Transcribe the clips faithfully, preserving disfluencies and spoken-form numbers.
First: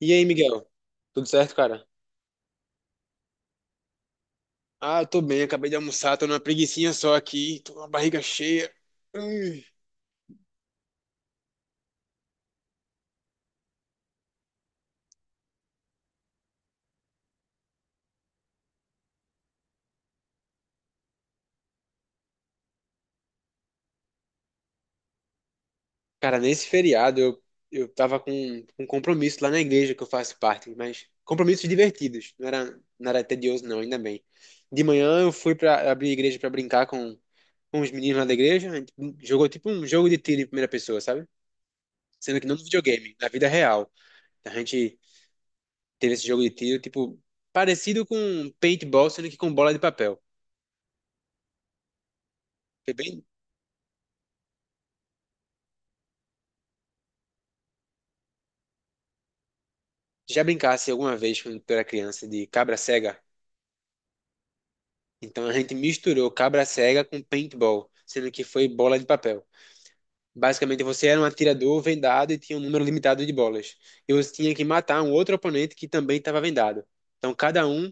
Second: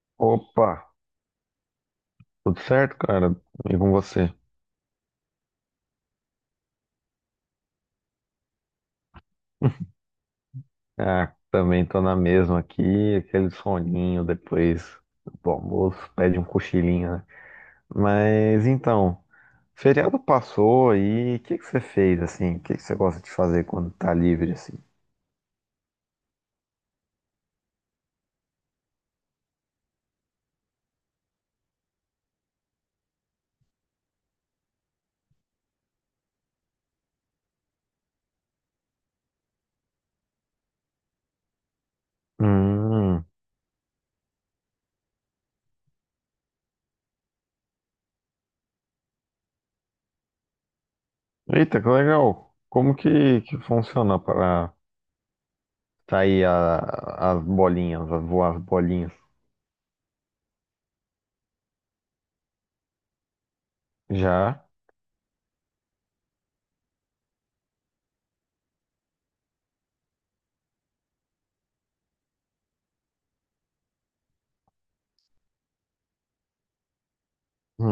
E aí, Miguel? Opa, Tudo certo, cara? tudo certo, cara? E com você? Ah, eu tô bem, acabei de almoçar, tô numa preguicinha só aqui, tô com a barriga cheia. Hum. Ah, também tô na mesma aqui, aquele soninho depois do almoço, pede um cochilinho, né? Mas então, feriado passou aí, o que que você fez assim? O que que você gosta de fazer quando tá livre assim? Cara, nesse feriado eu, eu tava com um compromisso lá na igreja que eu faço parte, mas compromissos divertidos, não era, não era tedioso não, ainda bem. De manhã eu fui pra abrir a igreja pra brincar com, com os meninos lá da igreja, a gente jogou tipo um jogo de tiro em primeira pessoa, sabe? Sendo que não no videogame, Hum, na vida real. A gente teve esse jogo de tiro, tipo, parecido com paintball, sendo que com bola de papel. eita, que legal! Foi Como bem, que, que funciona para sair a- as bolinhas, a voar as bolinhas? Já brincasse alguma vez quando tu era criança de cabra cega? Já? Então a gente misturou cabra cega com paintball, sendo que foi bola de papel. Basicamente você era um atirador vendado e tinha um número limitado de bolas. E você tinha que matar um outro oponente que também estava vendado. Então cada um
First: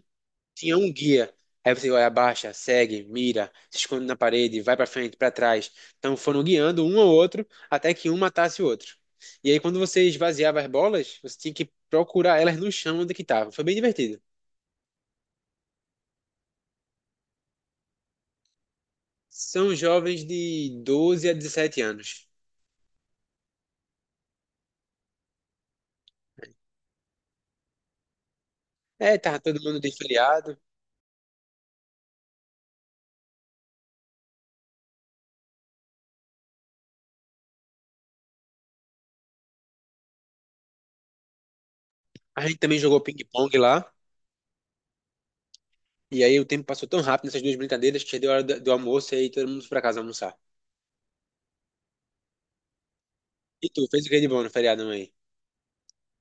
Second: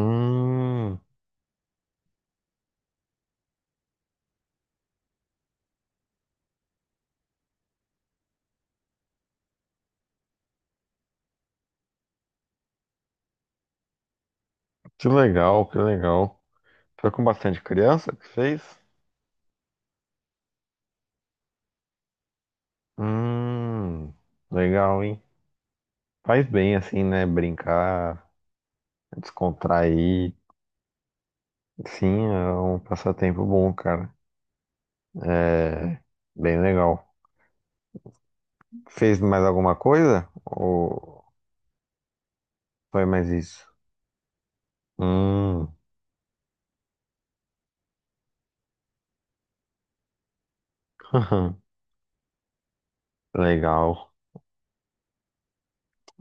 tinha um guia. Aí você vai, abaixa, segue, mira, se esconde na parede, vai pra frente, pra trás. Então foram guiando um ao outro até que um matasse o outro. E aí quando você esvaziava as bolas, você tinha que procurar elas no chão onde que estavam. Foi bem divertido. que legal, que legal. Foi com bastante criança que fez? São jovens de doze a dezessete anos. Hum, legal, hein? Faz bem assim, né? Brincar, É, tava todo mundo de descontrair. feriado. Sim, é um passatempo bom, cara. É bem legal. Fez mais alguma coisa? Ou A gente também jogou foi mais ping-pong isso? lá. Hum, E aí o tempo passou tão rápido nessas duas brincadeiras que já deu hora do, do almoço e aí todo mundo foi pra casa almoçar. E tu, fez o legal. que de bom no feriado, mãe?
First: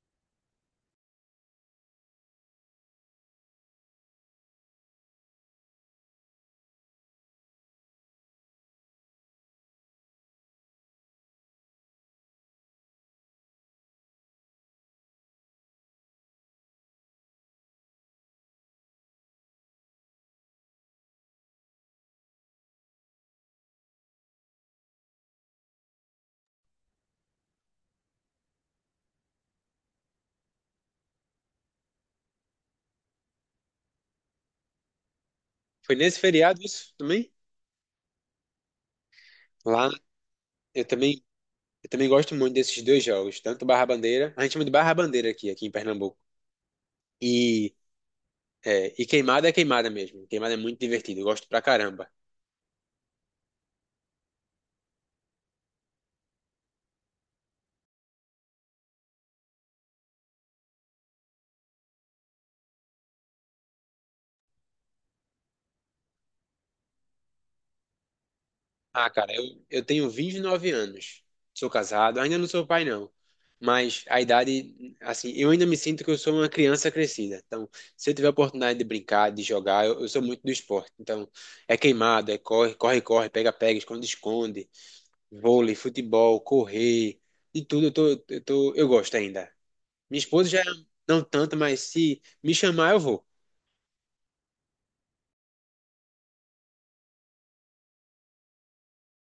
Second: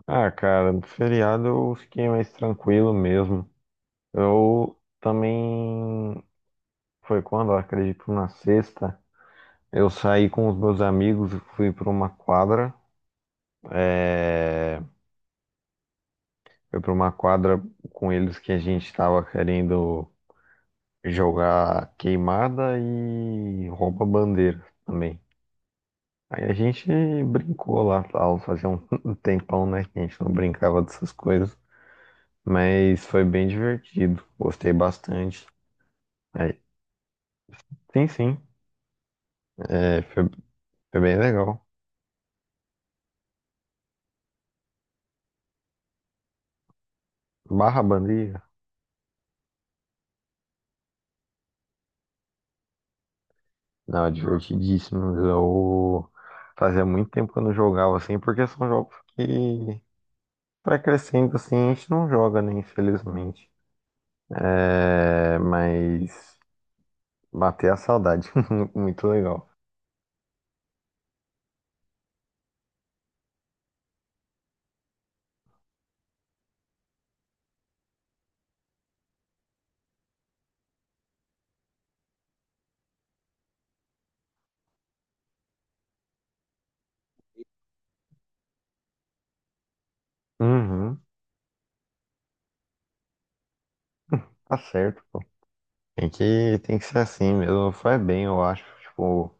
Ah, cara, no feriado eu fiquei mais tranquilo mesmo. Eu também. Foi quando? Eu acredito na sexta. Eu saí com os meus amigos, fui para uma quadra, é, fui para uma quadra com eles que a gente estava querendo jogar queimada e rouba-bandeira também. Aí a gente brincou lá, tal, fazia um um tempão, né, que a gente não brincava dessas coisas, mas foi bem divertido, gostei bastante. Foi nesse Aí, feriado isso também? sim, sim, Lá, é, foi, eu foi bem também, legal. eu também gosto muito desses dois jogos, tanto Barra Bandeira, a gente chama de Barra Bandeira aqui, aqui em Pernambuco. E, Barra bandeira. é, e queimada é queimada mesmo. Queimada é muito divertido, eu gosto pra caramba. Não, é divertidíssimo. Eu fazia muito tempo que eu não jogava assim, porque são jogos que para crescendo assim a gente não joga, né, infelizmente. É, mas bater a saudade, muito Ah, cara, eu, legal. eu tenho vinte e nove anos. Sou casado, ainda não sou pai, não. Mas a idade, assim, eu ainda me sinto que eu sou uma criança crescida. Então, se eu tiver a oportunidade de brincar, de jogar, eu, eu sou muito do esporte. Então, é queimado, é corre, corre, corre, pega, pega, esconde, esconde, vôlei, futebol, correr, de tudo eu tô, eu tô, eu gosto ainda. Minha esposa já Uhum, não tanto, mas se me chamar, eu vou. tá certo, pô. Tem que, tem que ser assim mesmo, faz bem, eu acho, tipo,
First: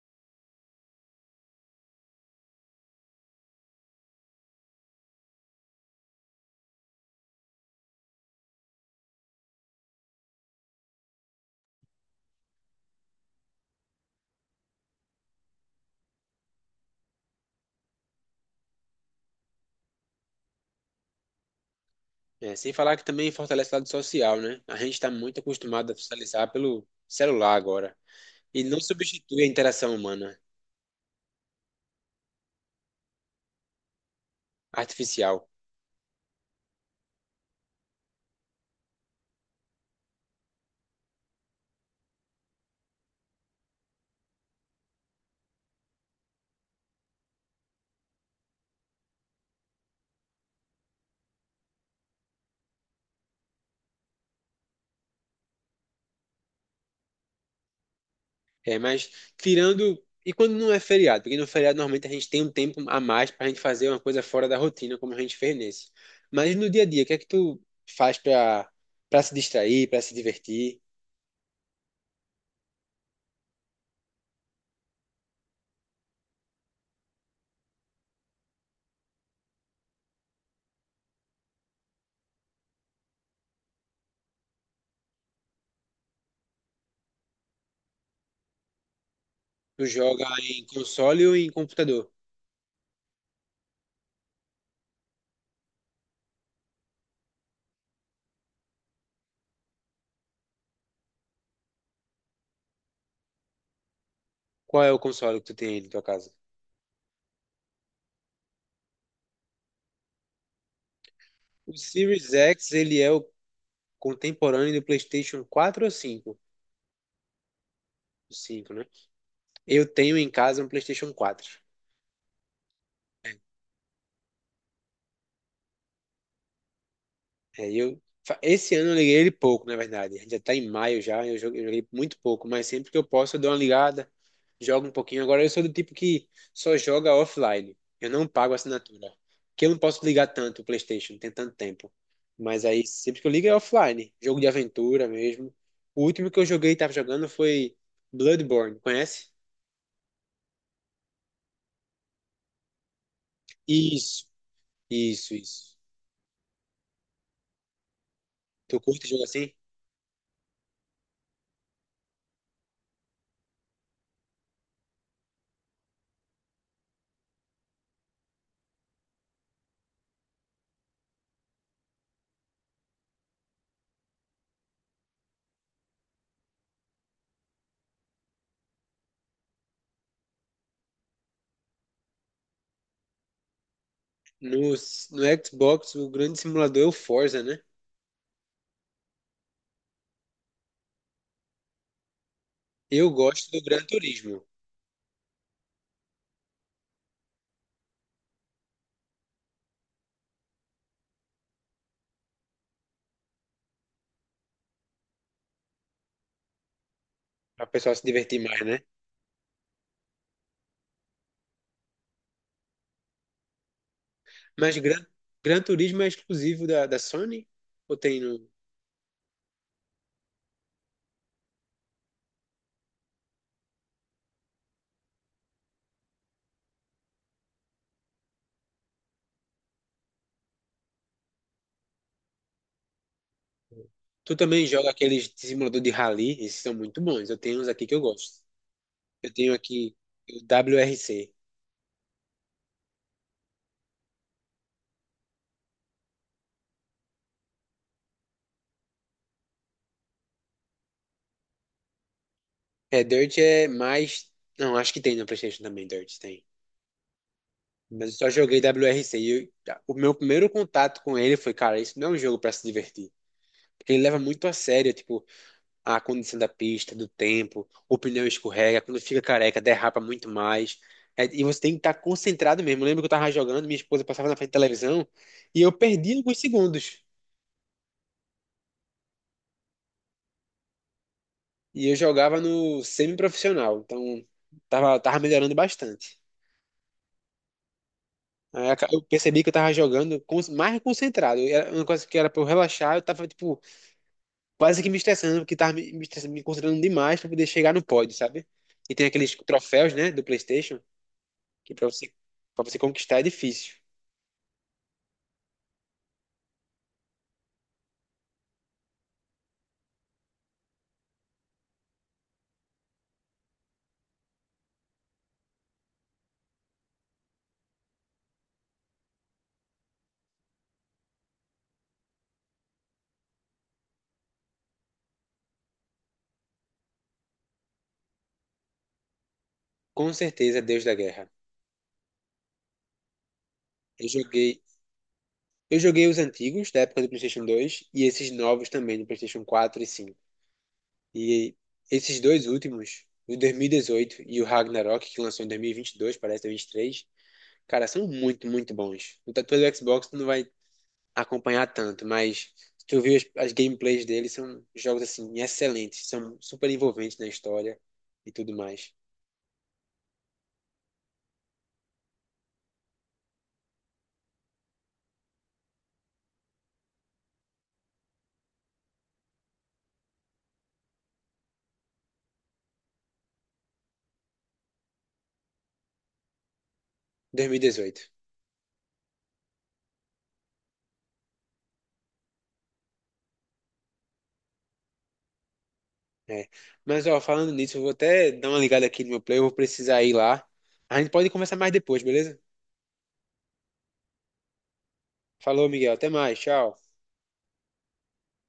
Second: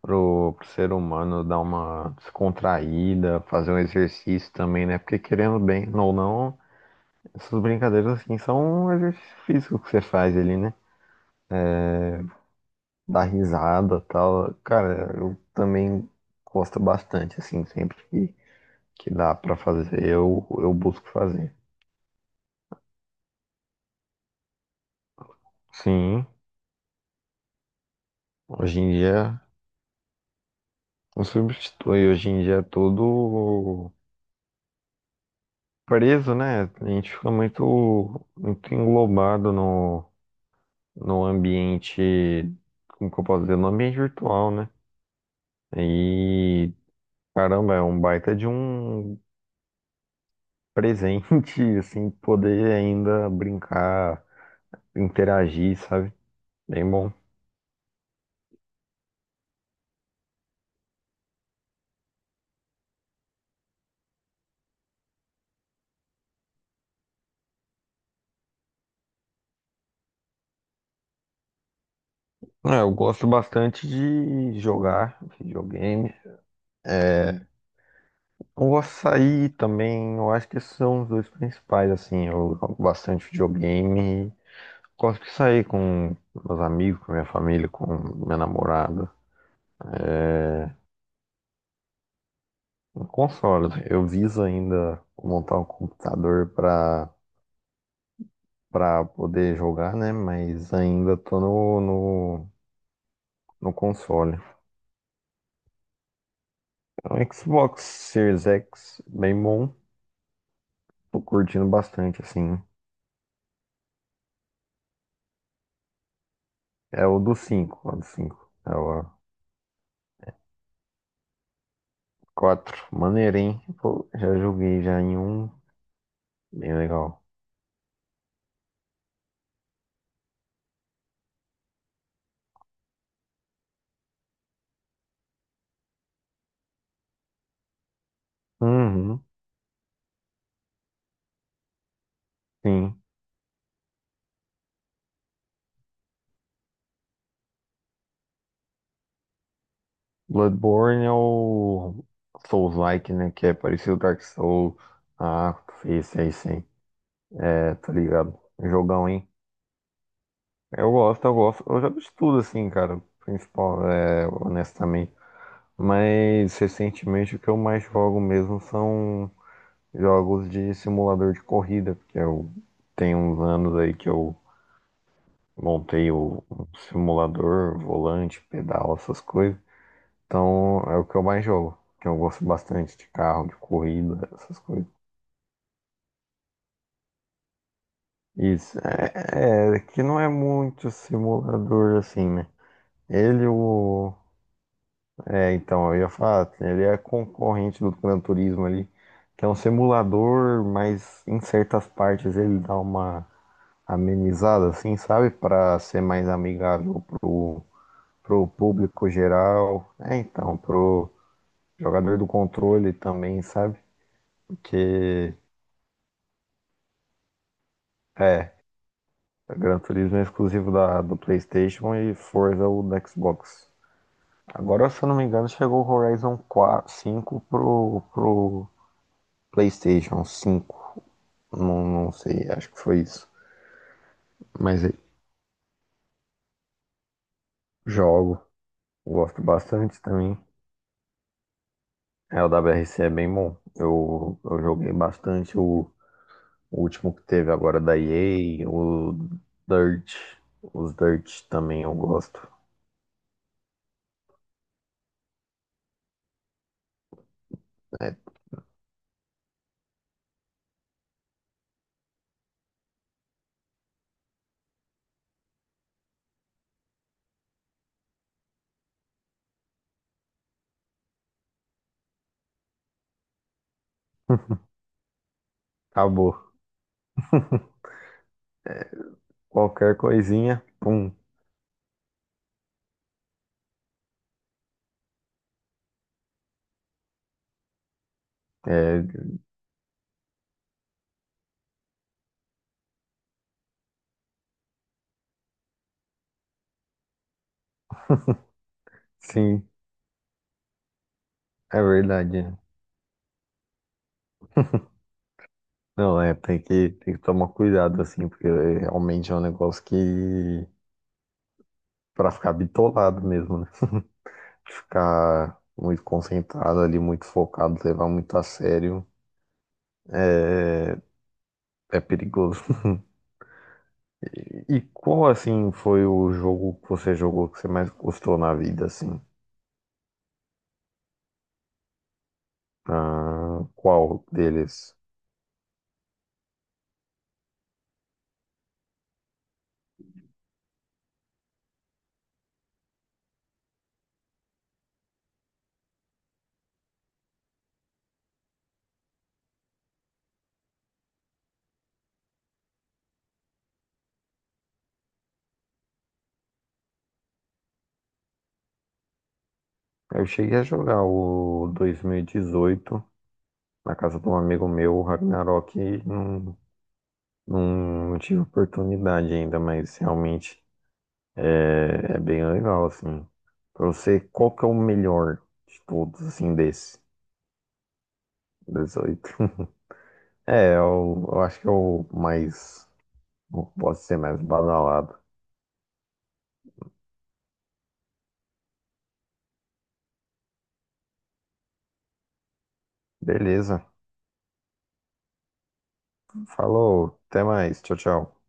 pro, pro ser humano dar uma descontraída, fazer um exercício também, né? Porque querendo bem ou não, essas brincadeiras assim são um exercício físico que você faz ali, né? Dar risada e tal. Cara, eu também gosto bastante, assim, sempre que, que dá pra fazer, eu, eu busco fazer. É, sem falar que também fortalece o lado social, né? A gente está muito acostumado a Sim, socializar pelo celular agora. E não hoje em dia substitui a interação humana, não substitui, hoje em dia é todo artificial. preso, né? A gente fica muito, muito englobado no, no ambiente, como que eu posso dizer, no ambiente virtual, né? E caramba, é um baita de um presente, assim, poder ainda brincar interagir, sabe? Bem bom. É, mas tirando. E quando não é feriado? Porque no feriado normalmente a gente tem um tempo a mais pra gente fazer uma coisa fora da rotina, como a gente fez nesse. Mas no dia a dia, o que é que tu faz pra, pra se distrair, pra se divertir? É, eu gosto bastante de jogar videogame. É, eu gosto de sair também. Eu acho que esses são os dois principais, assim. Eu jogo bastante videogame. Gosto de sair com meus amigos, com minha família, com minha namorada. Tu joga em É, console ou em computador? um console. Eu viso ainda montar um computador para para poder jogar, né? Mas ainda tô no, no, no console. Qual é o console que tu tem aí na tua casa? O Xbox Series X, bem bom. Tô curtindo O bastante, Series assim. X, ele é o contemporâneo do PlayStation quatro ou cinco? É o do cinco, o do O cinco, cinco, é né? o Eu tenho em casa um PlayStation quatro. quatro. Maneiro, hein? Pô, já joguei já em um. Bem legal. É, e eu, fa- esse ano eu liguei ele pouco, na verdade. A gente já tá em maio já, eu jo- eu joguei muito pouco, mas sempre que eu posso eu dou uma ligada, jogo um pouquinho. Agora eu sou do tipo que só joga offline. Eu não pago assinatura. Uhum, Porque eu não posso ligar tanto o PlayStation, não tem tanto tempo. Mas aí sim. sempre que eu ligo é offline, jogo de aventura mesmo. O último que eu joguei e tava jogando foi Bloodborne, conhece? Bloodborne é o Souls-like, né? Que é parecido com Dark Isso, Souls. isso, Ah, isso. esse aí sim. É, tá ligado? Tu curte Jogão, jogo hein? assim? Eu gosto, eu gosto. Eu já vi de tudo, assim, cara. Principal, é, honestamente. Mas recentemente o que eu mais jogo mesmo são jogos de simulador de corrida, porque eu tenho uns anos aí que eu montei o um simulador, volante, pedal, essas coisas. Então é o que eu mais jogo, que eu gosto bastante de carro, de corrida, No, essas coisas. no Xbox, o grande simulador é o Forza, né? Isso, é, é que não é muito simulador assim, né? Eu Ele, gosto do Gran o. Turismo, É, então, eu ia falar, ele é concorrente do Gran Turismo ali, que é um simulador, mas em certas partes ele dá uma amenizada, assim, sabe? Para ser mais amigável pro, para o pessoal se divertir pro mais, né? público geral. É, então, pro jogador do controle também, sabe? Mas Gran, Porque, Gran Turismo é exclusivo da, da Sony? Ou tem no. é, Gran Turismo é exclusivo da, do PlayStation e Forza o do Xbox. Agora, se eu não me engano, chegou o Horizon quatro, cinco pro, pro PlayStation cinco. Não, não sei, acho que foi isso. Tu também Mas joga é, aqueles de simulador de rally? Esses são muito bons. Eu tenho uns aqui que eu jogo, gosto. Eu gosto tenho aqui bastante também. o W R C. É, o W R C é bem bom. Eu, eu joguei bastante o, o último que teve agora da E A, o Dirt. Os Dirt também eu gosto. É, Dirt é mais. Não, acho que tem na PlayStation também, Dirt tem. Mas É, eu só joguei W R C e eu- o meu primeiro contato com ele foi, cara, isso não é um jogo para se divertir. Porque ele leva muito a sério, tipo, a condição da pista, do tempo, o pneu escorrega, quando fica careca, derrapa muito mais. É, e você tem que estar concentrado mesmo. Eu lembro que eu tava jogando, minha esposa passava na frente da televisão e eu perdi acabou. alguns segundos. Qualquer coisinha, pum. E eu jogava no semi-profissional, então tava, tava melhorando bastante. Aí aca- eu É, percebi que eu tava jogando con- mais concentrado. Era uma coisa que era pra eu relaxar, eu tava, tipo, quase que me estressando, porque tava me, me estressando, me concentrando demais pra poder chegar no pódio, sabe? E tem aqueles sim, troféus, né, do PlayStation, que é para você, verdade, né? para você conquistar é difícil. Não, é, tem que, tem que tomar cuidado, assim, porque realmente é um negócio que, pra ficar bitolado mesmo, né? Ficar muito concentrado ali, muito focado, levar muito a sério, é perigoso. E qual assim foi o jogo que você jogou que você mais gostou na vida assim? Com certeza, é Deus da Guerra. Ah, Eu qual joguei, deles? eu joguei os antigos da época do PlayStation dois e esses novos também do PlayStation quatro e cinco. E esses dois últimos, o dois mil e dezoito e o Ragnarok, que lançou em dois mil e e vinte e dois, parece dois mil e e vinte e três, cara, são muito, muito bons. No tatu do Xbox tu não vai acompanhar tanto, mas se tu viu as, as gameplays deles, são jogos assim excelentes, são super envolventes na história e tudo mais. Eu cheguei a jogar o dois mil e dezoito na casa de um amigo meu, o Ragnarok, e não, não, não tive oportunidade ainda, mas realmente é, é bem legal assim. Pra você, qual que é o melhor de todos assim desse Dois mil e dezoito. dezoito? É, eu, eu acho que é o mais, posso ser mais badalado. É. Mas, ó, falando nisso, eu vou até dar uma ligada aqui no meu play, eu vou precisar ir lá. A gente pode conversar mais depois, beleza? Beleza. Falou, Miguel. Até mais. Tchau. Falou, até mais. Tchau, tchau.